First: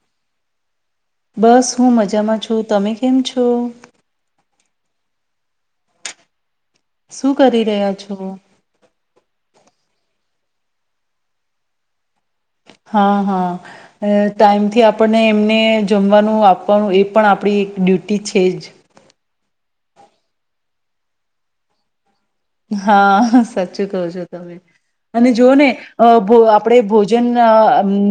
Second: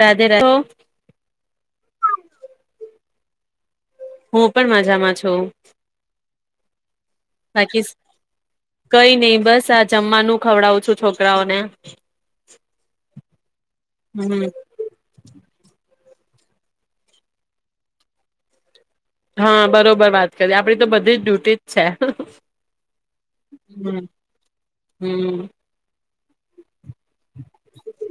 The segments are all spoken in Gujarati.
રાધે રાધે બસ હું મજામાં છું તમે કેમ છો. હું પણ મજામાં છું. શું કરી બાકી રહ્યા છો? કઈ નઈ બસ આ જમવાનું ખવડાવું છું છોકરાઓને હા, હા, હ હમ ટાઈમથી આપણને એમને જમવાનું આપવાનું એ પણ આપણી એક ડ્યુટી છે જ હા બરોબર વાત કરી આપણી તો બધીય ડ્યુટી જ છે. હા સાચું હમ કહો છો, તમે અને હમ જો ને અ ભો આપણેે ભોજન અ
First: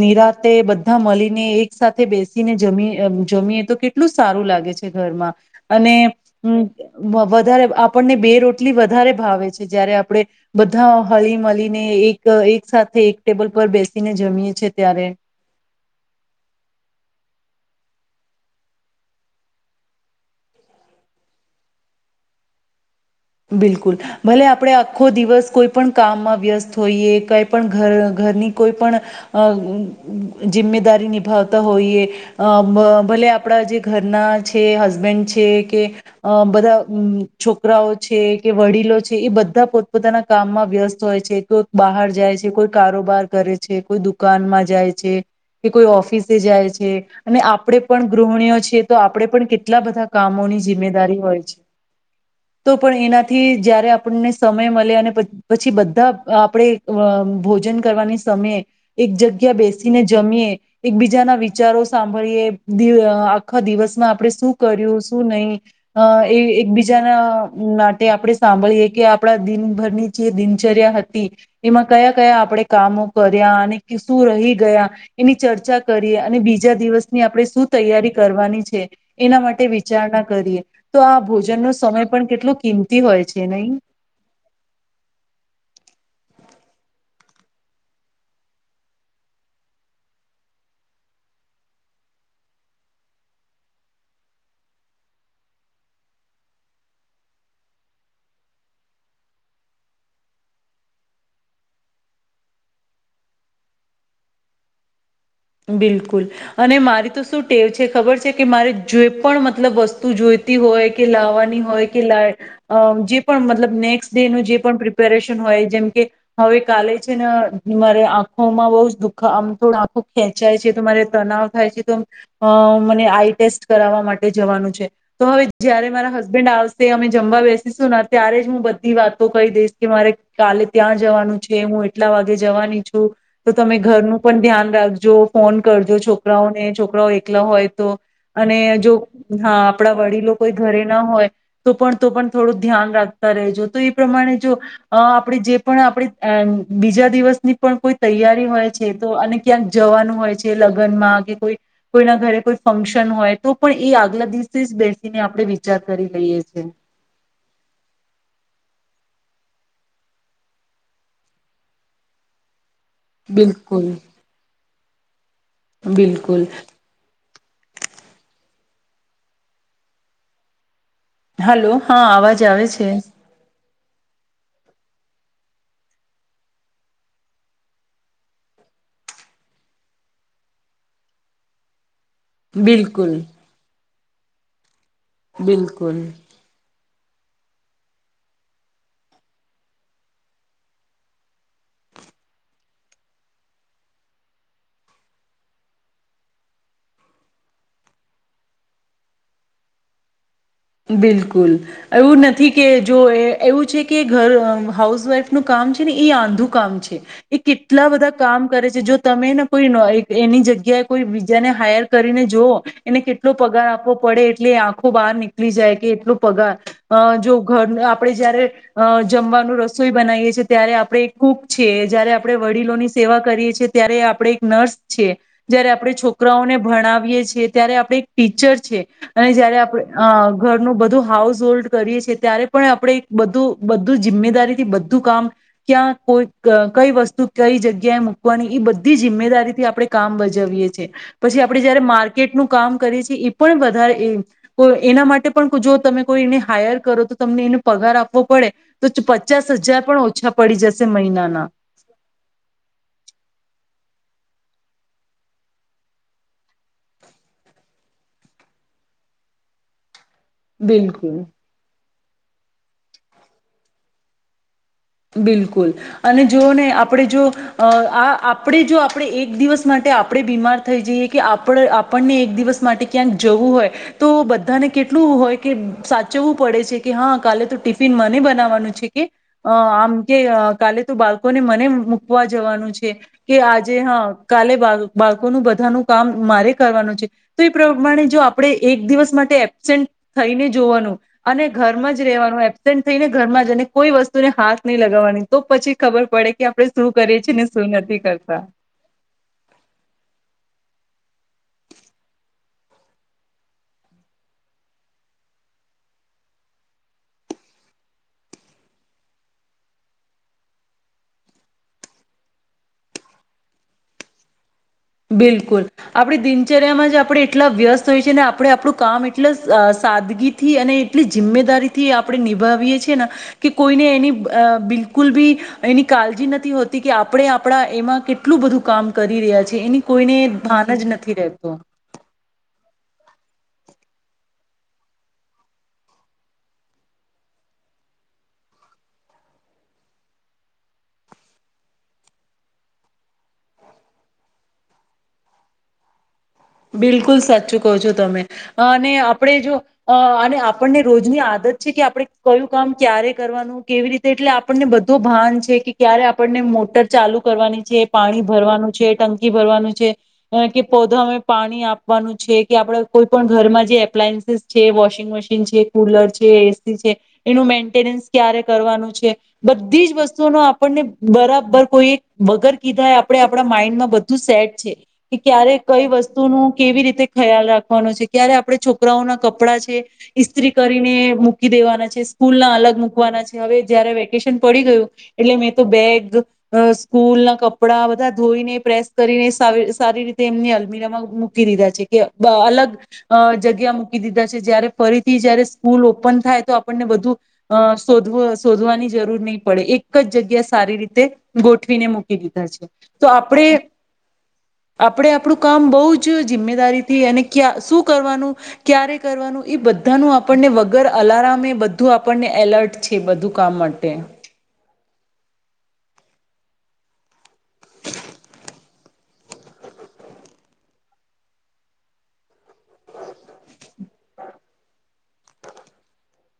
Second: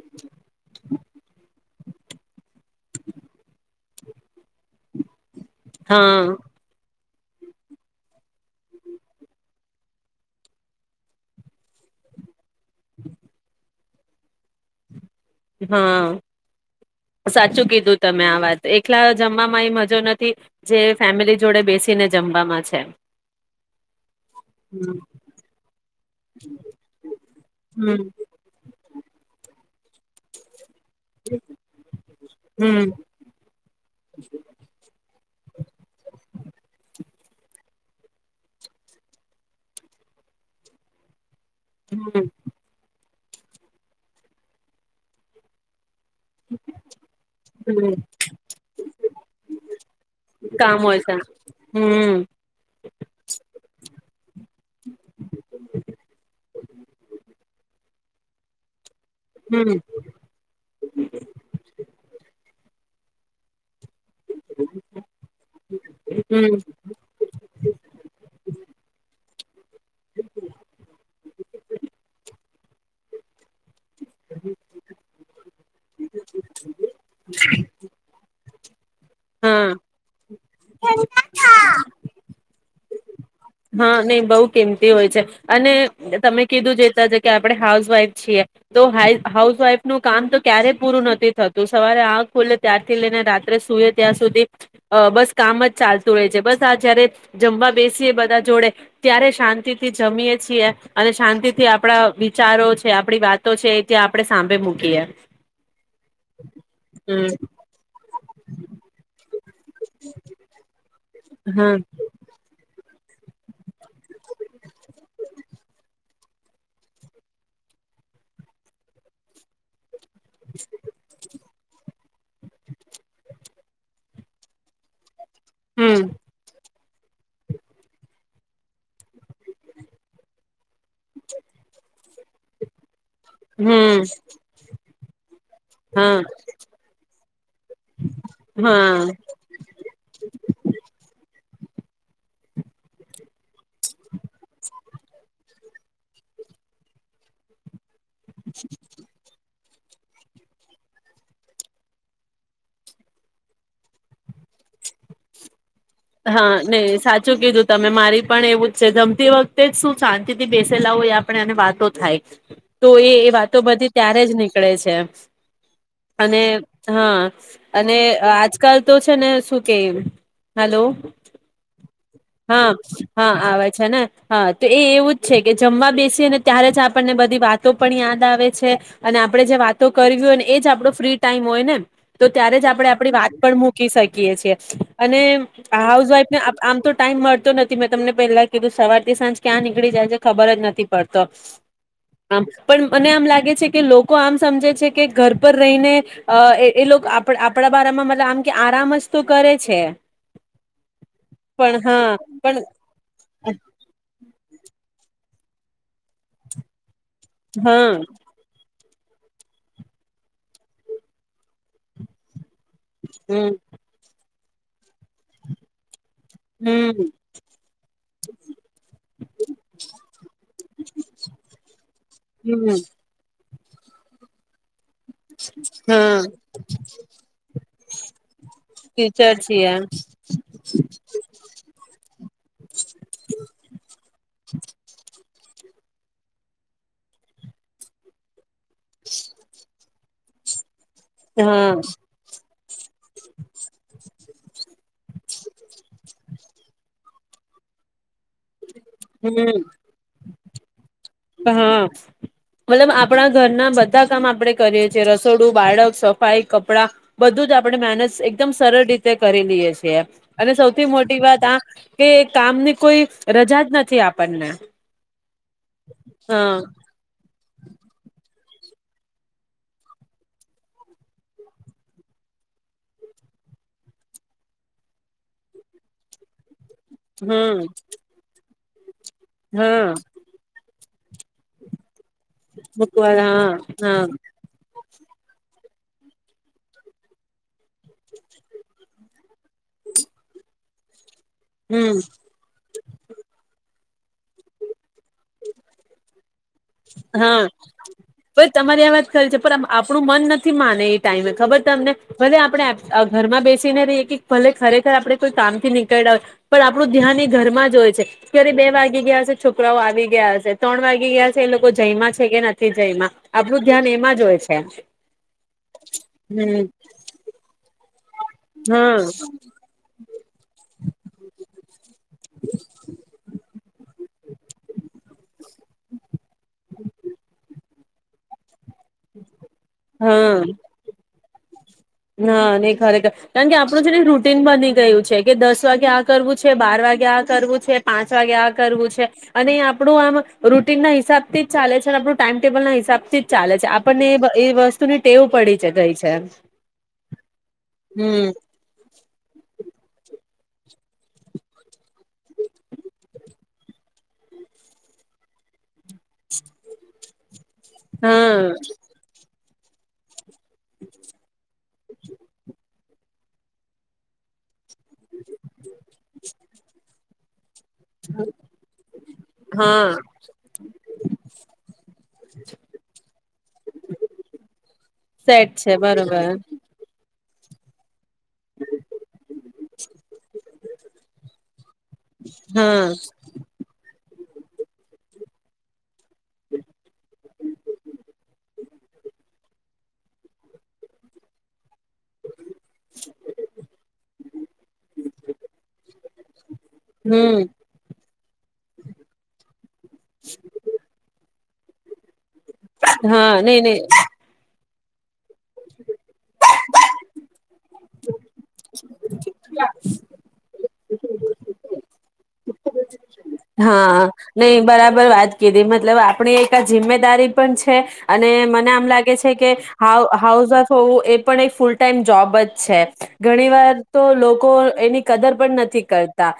નિરાતે બધા મળીને એક સાથે બેસીને જમીએ જમીએ તો કે એટલું સારું લાગે [unintelligible] છે ઘરમાં અને હા હમમ બવ વધારે આપણને બે રોટલી વધારે ભાવે છે જયારે આપણેે બધા હળી મળીને એક એક સાથે એક ટેબલ પર બેસ ને જમીએ છે ત્યારે હાં સાચું કીધું તમે આ વાત, એકલા જમવામાં એ મજા નથી જે ફેમિલી જોડે બેસીને જમવામાં છે. બિલકુલ, ભલે આપણે હમ આખો દિવસ કોઈ પણ કામમાં વ્યસ્ત હોઈએ, કંઈ પણ ઘર હમ ઘરની કોઈ પણ અ જિમીત દારી નિભાવતા હોઈએ, અ બ હમ ભલે આપણા જે ઘરના છે હસબેન્ડ છે, કે અ બધા હમ્મ છોકરાઓ છે કે વડીલો છે, એ બધા પોતપોતાના કામમાં વ્યસ્ત હોય છે. કોક બહાર હમ જાય છે, કોઈ કારોબાર કરે છે, કોઈ દુકાનમાં જાય છે કે કોઈ ઓફ ફિસે જાય છે અને આપણે હમ પણ ગૃહિણીઓ છે, તો આપણેે પણ કેટલા બધા કામોની જિમ્મેદારી હોય છે. હમ તો પણ એનાથી જયારે આપણને સમય મલે અને પ પછી બધા આપડે અ ભો જન કરવાની સમયે એક જગ્યા હમ બેસીને જમીએ, એકબીજાના વિચારો સાંભળીએ. દિલ અ આખો દિવસ આપણે શું કર્યું? શું નઈ? અ એ હમ એકબીજાના માટે આપણે સાંભળીએ કે આ આપણા દિનભરની જે દિનચર્યા હતી એમાં કયા કયા આપણેે કામો કર્યા અને શું રહી ગયા એની ચર્ચા કરીએ અને બીજા દિવસની આપણેે શું તૈયારી કરવાની છે. [inaudible] એના હા માટે વિચારણા કરીએ તો આ ભોજનનો સમય કેટલું કિંમતી હોય છે. નહી હા નહી બહુ કિંમતી હોય છે. અને તમે કીધું જે તા જે, કે આપડણે હાઉસવાઈફ છીએ તો હા હાઉસવાઈફ નું કામ તો ક્યારેય પૂરું નથી થતું, સવારે આગ ખુલે ત્યારથી લઈને રાત્રે સુએ ત્યાં સુધી અ બસ કામ જ ચાલતું રહે છે, બસ આ જયારે જમવા બેસીએ બધા જોડે ત્યારે શાંતિથી જમીએ છીએ, અને શાંતિ થી આપણા વિચારો છે, આપણી વાતો છે, એ ત્યાં આપણે સાંભળે મૂકીએ. બિલકુલ, અને મારી તો હમ શું ટેવ છે ખબર છે. કે મારે, જે પણ મતલબ વસ્તુ જોઈતી હોય. કે લાવવાની હા હોય કે લ અ જે પણ મતલબ નેક્સ્ટ ડે નું જે પણ પ્રિપેરેશન હોય, જેમકે હવે કાલે છે ન મારે આંખોમાં બહુ જ દુઃખ આમ થોડ આંખો ખેંચાય છે, તો મારે તનાવ થાય છે તો મને આઈટેસ્ટ કરાવવા માટે જવાનું છે. તો હવે જયારે હમ મારા હસબન્ડ આવશે તે અમે જમવા બેસીશું ત્યારે જ હું બધી વાતો કહી દઈશ કે મારે કાલે ત્યાં જવાનું છે, હું કેટલા વાગે જવાની. તુ તો તમે હમ ઘરનું પણ ધ્યાન રાખજો. ફોન કરજો, હા છોકરાઓને છોકરાઓ એકલા હોય તો, અને જો હા હા આપણા વડીલો કોઈ ઘરે ના હોય તો પણ, તો પણ થોડું ધ્યાન રાખતા રેજો તો એ પ્રમાણે જો આપણે જે પણ આપણે બીજા દિવસની પણ કોઈ તૈયારી હોય છે તો અને ક્યાંક, જવાનું હોય છે લગમાં કે કોઈ કોઈના ઘરે કોઈ ફંક્શન હોય તો પણ એ આગલા દિવસ બેસીને આપણે વિચાર કરી લઈએ હા છીએ નઈ સાચું કીધું તમે મારી પણ એવું જ છે ગમતી વખતે જ શું શાંતિ થી બેસેલા હોય આપણે વાતો થાય તો એ એ વાતો બધી ત્યારે જ ની પકળે છે અને બિલ હા અને આજ, કાલ તો છે ને શું કે હલો હલો હા અવાજ આવે હા, છે હા, આવે છે ને હા તો એ એવું જ છે કે જમવા બેસીને ત્યારે જ આપણને બધી વાતો પણ યાદ આવે છે અને આપણે જે વાતો કરવી હોય ને એ જ આપણો ફ્રી ટાઈમ હોય ને તો ત્યારે જ આપડે બિલકુલ આપડી વાત પણ મૂક કી શાઈકીએ છીએ અને આ બિલકુલ હાઉસ વાઈફ ને આમ તો ટાઈમ મળતો નથી મેં તમને પહેલા કીધું સવાર થી સાંજ ક્યાં નીકળી જાય છે ખબર જ નથી પડતો, આમ પણ મને આમ લાગે છે કે લોકો આમ સમજે છે કે ઘર પર રહીને અ એ લોકો આપણા આપણા બારામાં મતલબ આમ કે આરામ જ તો કરે છે. બિલકુલ. પણ કુલ હા એવું નથી પણ કે જો એ એવું છે કે ઘર અ હાઉસ વાઈફ નું કામ છે ને એ આંધું કામ છે એ કેટલા હા બધા કામ કરે છે જો તમે ને કોઈ એની જગ્યાએ કોઈ બીજા ને હાયર કરીને જોઓ એને કેટલો હમ પગાર આપવો પડે એટલે આખું બહાર ની જાય કે એટલું પગાર હમ અ જો ઘર આપણે જયારે જમવાનું રસોઈ બનાવીએ છીએ ત્યારે આપણે કૂક છીએ જયારે આપણે હમ વડીલોની સેવા કરીએ છીએ ત્યારે આપડે એક નર્સ છીએ જયારે આપણે હા છોકરાઓને ભણાવીએ છિએ ત્યારે આપણે એક ટીચર છીએ અને ટીચર જયારે છીએ આપણે અ ઘરનું બધું હાઉસ હોલ્ડ કરીએ છીએ ત્યારે પણ આપણેે બધું બધું જિમ્મેદારી થી બધું કામ ક્યાં કોઈ ક કઈ વસ્તુ કઈ જગ્યાએ મૂકવાની ઈ બધુ બધી જિમ્મેદારીથી આપણે કામ બજાવવીએ પછી આપડે હા જયારે માર્કેટનું કામ કરી ઈ પણ વધારે એ એના માટે પણ જો તમે કોઈ એને હાયર કરો તો તમને એનો પગાર આપ આપવો પડે તો પચાસ હમ હજાર પણ ઓછા પડી જશે મહિના હા, મતલબ આપણા ઘર ના બધા કામ આપડે કરીએ છીએ રસોડું, બાળક, સફાઈ, કપડા બધું જ આપણે મહેનજ એકદમ સરળ રીતે કરી લઈએ છીએ. અને સૌથી બિલકુલ મોટી વાત આ કે કામ ની કોઈ રજા જ નથી આપણને બિલકુલ અને હા જોને આપણેે જો આ આ આપણે જો આપણે એક દિવસ માટે આપણે બીમાર થઈ જઈએ કે આપણ આપણને એક દિવસ માટે ક્યાંક જવું હોય તો બધાને કેટલું હોય કે સાચવવું પડે છે કે હા કાલે તો હમ ટિફિન મને બનાવાનું છે છે કે અ હા આમકે કાલે બાળકો ને મને વા જવાનું છે મૂકવા કે હા આજે હા કાલે બાર બાળકોનું બધાનું કામ મારે કરવાનું છે તો એ પ્રમાણે જો આપણે એક દિવસ માટે એબ્સેન્ટ થઈને જોવાનું અને હમ ઘરમાં જ રહેવાનું એબસેન્ટ થઈને ઘરમાં જ અને કોઈ વસ તો ને હાથ નહી લગાવવાની તો પછી ખબર પડે કે આપણે શું કરીએ છીએ ને હા શું નથી કરતા. ભઈ તમારી આ વાત ખરી છે. પણ આપણું મન નથી માને ટાઈમે ખબર તમને. ભલે આપડે આ ઘરમાં બેસીને રહીએ કે ભલે ખરેખર આપડે કોઈ કામ થી નીકળ્યા હોય પણ આપડું ધ્યાન એ ઘર માં જ હોય છે ક્યારે બે વાગી ગયા હશે છોકરાઓ આવી ગયા હશે ત્રણ વાગી ગયા હ થી એ લોકો જમ્યા છે કે નથી જમ્યા આપણું ધ્યાન એમાં જ હોય છે બિલકુલ આપડી હમ દિનચર્યામાં જ આપણે એટલા વ્યસ્ત થઈ છીએ ને આપણે આપણું હા કામ એટલે સાદ સાદગી થી અને એટલી જિમ્મેદારી થી આપણે નિભાવીએ છીએ ને કે કોઈને એની અ બિલકુલ બી એની કાળજી ન- થી હોતી કે આપણે આપણા એમાં કેટલું બધું કામ કરી રહ્યા છે. તે એની કોઈને ભાન જ નથી રહે તો હ નહી ખરેખર કારણ કે આપણું છે ને રૂટીન બની ગયું છે કે, દસ વાગે આ કરવું છે, બાર વાગે આ કરવું છે, પાંચ વાગે આ કરવું છે અને એ આપણું આમ રૂટીન ના હિસાબથી જ ચાલે છે અને આપણું ટાઈમ ટેબલ ના હિસાબથી જ ચાલે છે આપણને એ વસ્તુની ટેવ પડી ગઈ છે. બિલકુલ સાચું કહો છો તમે હમ અને આપણે જો અ અને આપણને રોજની આદત છે કે આપણે કયું કામ ક્યારે કરવાનું કેવી રીતે એટલે આપણને બધો ભાન છે કે ક્યારે આપણને મોટર ચાલુ કરવાની છે પાણી હા ભરવાનું છે ટંકી ભરવાનું છે. હ કે પૌધા- ણી આપવાનું છે કે આપડ કોઈ પણ ઘરમાં જે એપ્લાયન્સીસ છે. વોશિંગ મશીન છે, કુલર છે, એસી છે. એનું મે મેન્ટેનન્સ ક્યારે કરવાનું છે બધી જ હા વસ્તુઓ નુ આપણને બરાબર કોઈ એક વગર કીધા આપણે આપણા માઈન્ડમાં બધું સેટ છે કે સેટ ક્યારે છે કઈ વસ્તુ બરોબર તો નો કેવી રીતે ખ્યાલ રાખવાનો છે. ત્યારે આપણે છોકરાઓના કપડા છે ઇસ્ત્રી કરીને મૂકી દેવાના છે સ્કૂલ ના અલગ હા મૂકવાના છે હવે જયારે વે વેકેશન પડી ગયું એટલે મેં તો બેગ સ્કૂલ ના કપડા બધા ધોઈને પ્રેસ કરીને સા સારી રીતે એમની અલમીરામાં મૂકી દીધા છે. અલગ અ જગ્યા મૂકી દીધા છે જયારે ફરીથી જયારે સ્કૂલ ઓપન થાય તો આપણને બધું હમ અ શોધવ શોધવાની જરૂર નહી પડે એક જ જગ્યા સારી રીતે ગોઠવીને મૂકી દ [unintelligible] તો હા આપણેે નહી આપણે નહી આપ આપણું કામ બઉ જિમ્મેદારીથી અને ક્યા શું કરવાનું ક્યારે કરવાનું એ બધાનું આપણને વ ગર અલારમે એ બધું આપણને એલર્ટ છે. બધું કામ માટે હા, નહીં બરાબર વાત કીધી મતલબ આપણી એક આ જિમ્મેદારી પણ છે અને મને આમ લાગે છે કે હાઉ હાઉસ વાઇફ હોવું એ પણ એક ફૂલ ટાઈમ જોબ જ છે ઘણી વાર તો લોકો એની કદર પણ નથી કરતા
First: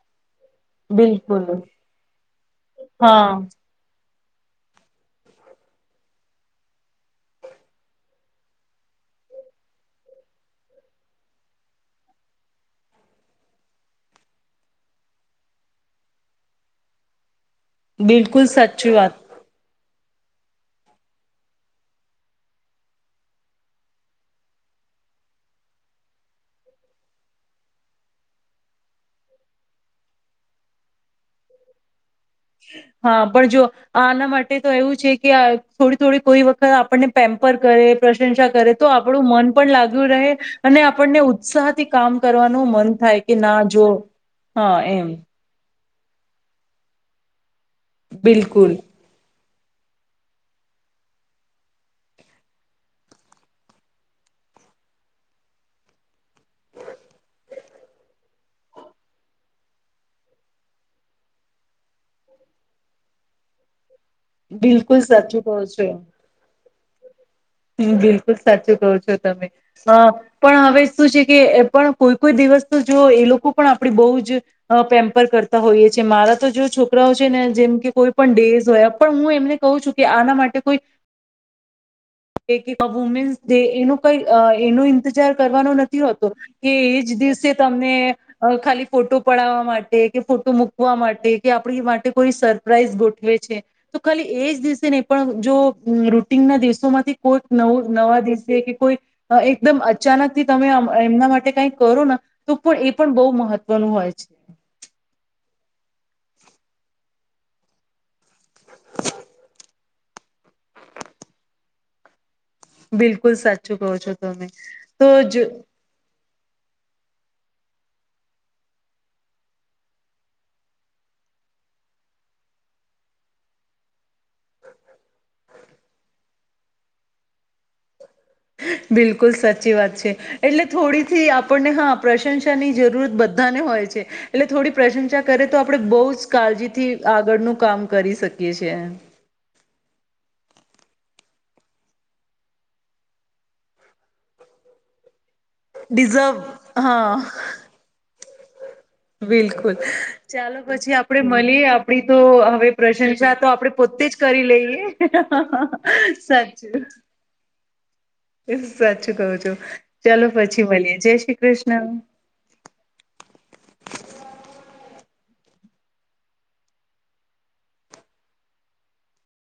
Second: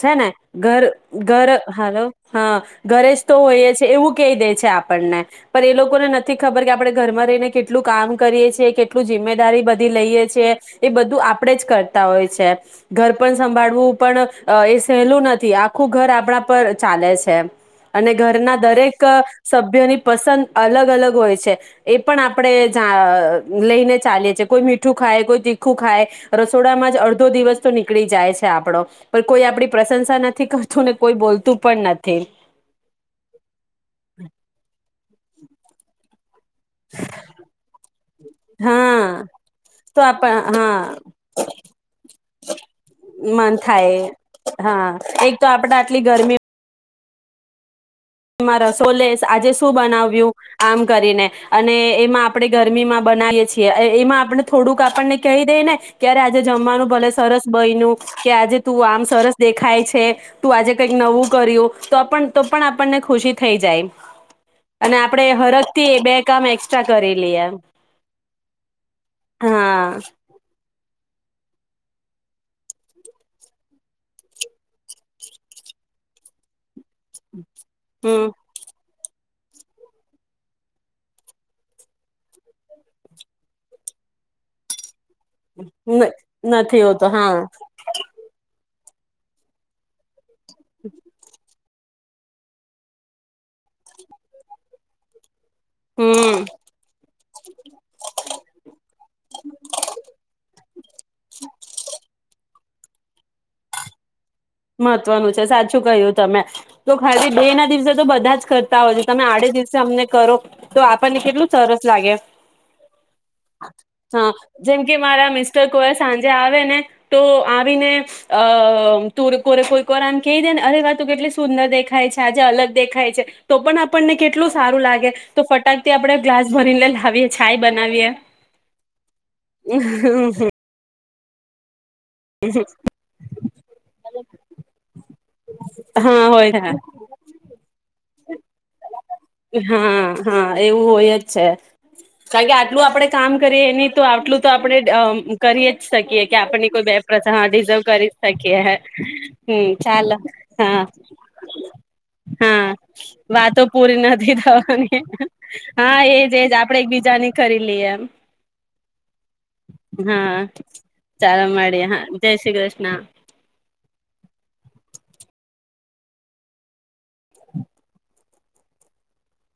છે ને ઘર બિલકુલ ઘર હાલો હા ઘરે હા જ તો હોઈ છે. એવું કહી દે છે આપણને પણ એ લોકોને નથી ખબર કે આપણે કહી દે છે આપઘરમાં રહીને કેટલું કામ કરીએ છ કેટલું જિમ્મેદારી બધી લઈએ છએ એ બધું આપણેે જ કરતા હોય છે ઘર પણ સંભાળવું પણ એ સહેલું નથી આખું ઘર આપણા પર ચાલે છે. અને બિલકુલ ઘરના સાચી દરેક અ વાત સભ્યની પસંદ અલગ-અલગ હોય છે એ પણ આપણેે જા લઈને ચાલીએ છીએ કોઈ મીઠું ખાય, કોઈ તીખું ખાય, રસોડામાં જ અડધો દિવસ તો નીકળી જાય છે આપડો પણ કોઈ આપડી પ્રશંસા નથી કર ને કોઈ બોલતું પણ નથ હા પણ જો આના માટે તો એવું છે કે થોડી-થોડી કોઈ વત આપણને પેમ્પર કરે પ્રશંસા કરે તો હા આપણું મન પણ તો લાગ્યું આપ રહે હા અને આપણને ઉત્સાહથી કામ કરવાનું મન થાય કે મન ના જો હા એમ કેટલી ગરમી મા બિલકુલ રસોલેસ આજે શું બનાવ્યું આમ કરીને અને એમાં આપણે ગરમીમાં બનાવીયે છીએ એમાં આપણે થોડુંક આપણને કહી દઈ ને કે આજે જમવાનું ભલે સરસ બયનું કે આજે તું આમ સરસ દેખાય છે, તું આજે કઈક નવું કર્યું તો પણ તો પણ આપણને ખુશી થઈ જાય. અને બિલકુલ આપડે હરખથી બે કામ એ ચ કરે. હમ્મ, બિલકુલ સાચું કહો છો તમે હા પણ હવે શું છે કે પણ કોઈ-કોઈ દિવસ તો જો એ લોકો પણ આપણી બહુ જ પેમ્પર કરતા હોઈએ છીએ મારા તો જો છો કરાઓ છે ને જેમ કે કોઈ પણ ડેઝ હોય પણ હું એમને કહું છું કે આના માટે કોઈ કે વુમનસ ડે એનું કઈ એનું ઈતઝાર કરવાનો નથી હમ હોતો કે નથી એજ હોતો હા દિવસે તમને અ ખાલી ફોટો પડાવવા માટે કે ફોટો મૂકવા માટે કે આ આપણી માટે કોઈ સરપ્રાઈઝ ગોઠવે છે, તો ખાલી એજ દિવસે નય પણ જો હમ રૂટીન ના દિવ કોઈક નવું નવા દિવસે કે કોઈ એકદમ અચાનક થી તમે એમના માટે કઈ કરો ન તો પણ એ પણ બહુ મહત્વનું હોય છે. મહત્વનું છે સાચું કહ્યું તમે, તો ખાલી બે ના દિવસે તો બધા જ કરતા હોય છે. તમે આડે દિવસે અમને કરો, તો આપણને કેટલું સરસ લાગે. બિલકુલ સાચું કહો છો તમે, તો જ જે આવે ને તો આવીને અ તુર કોરે કોઈ કો વાર આમ કહી દે ને અરે વા તું કેટલી સુંદર દેખાય છે, આજે અલગ દેખાય છે, તો પણ આપણને કેટલું સારું લાગે તો ફટાકથી આપડણે ગ્લાસ ભરીને લાવીએ છાય બનાવીએ. બિલકુલ સાચી વાત છે, એટલે થોડી. થી આપણને હા પ્રશંસા ની જરૂરત બધાને હોય છે, એટલે થોડી પ્રશંસા કરે તો આપડણે બહુ હા જ હોય હા કાળજીથી આગળનું કામ કરે. કરી શકીએ છે. હા, હા એવું હોય જ છે, કારણ કે આટલું આપડે કામ કરીએ, એની તો આટલું તો આપડણે કરી જ શકીએ કે આપણને કોઈ બે પ્રથા હા રિઝર્વ કરી શકીએ [inaudible] હમ બિલકુલ ચાલ ચાલો હા પછી, આપડે મળીએ આપડી તો હા હવે પ્રશંસા તો વાતો આપણે પૂરી પોતે જ નથી કરી લઈએ થવાની, હા એજ એજ આપણે સાચું એક બીજાની ખરી લઈએ, સાચું કહું છું ચાલો હા પછી મળીએ જય શ્રી ચાલો મળી કૃષ્ણ હા જય શ્રી કૃષ્ણ.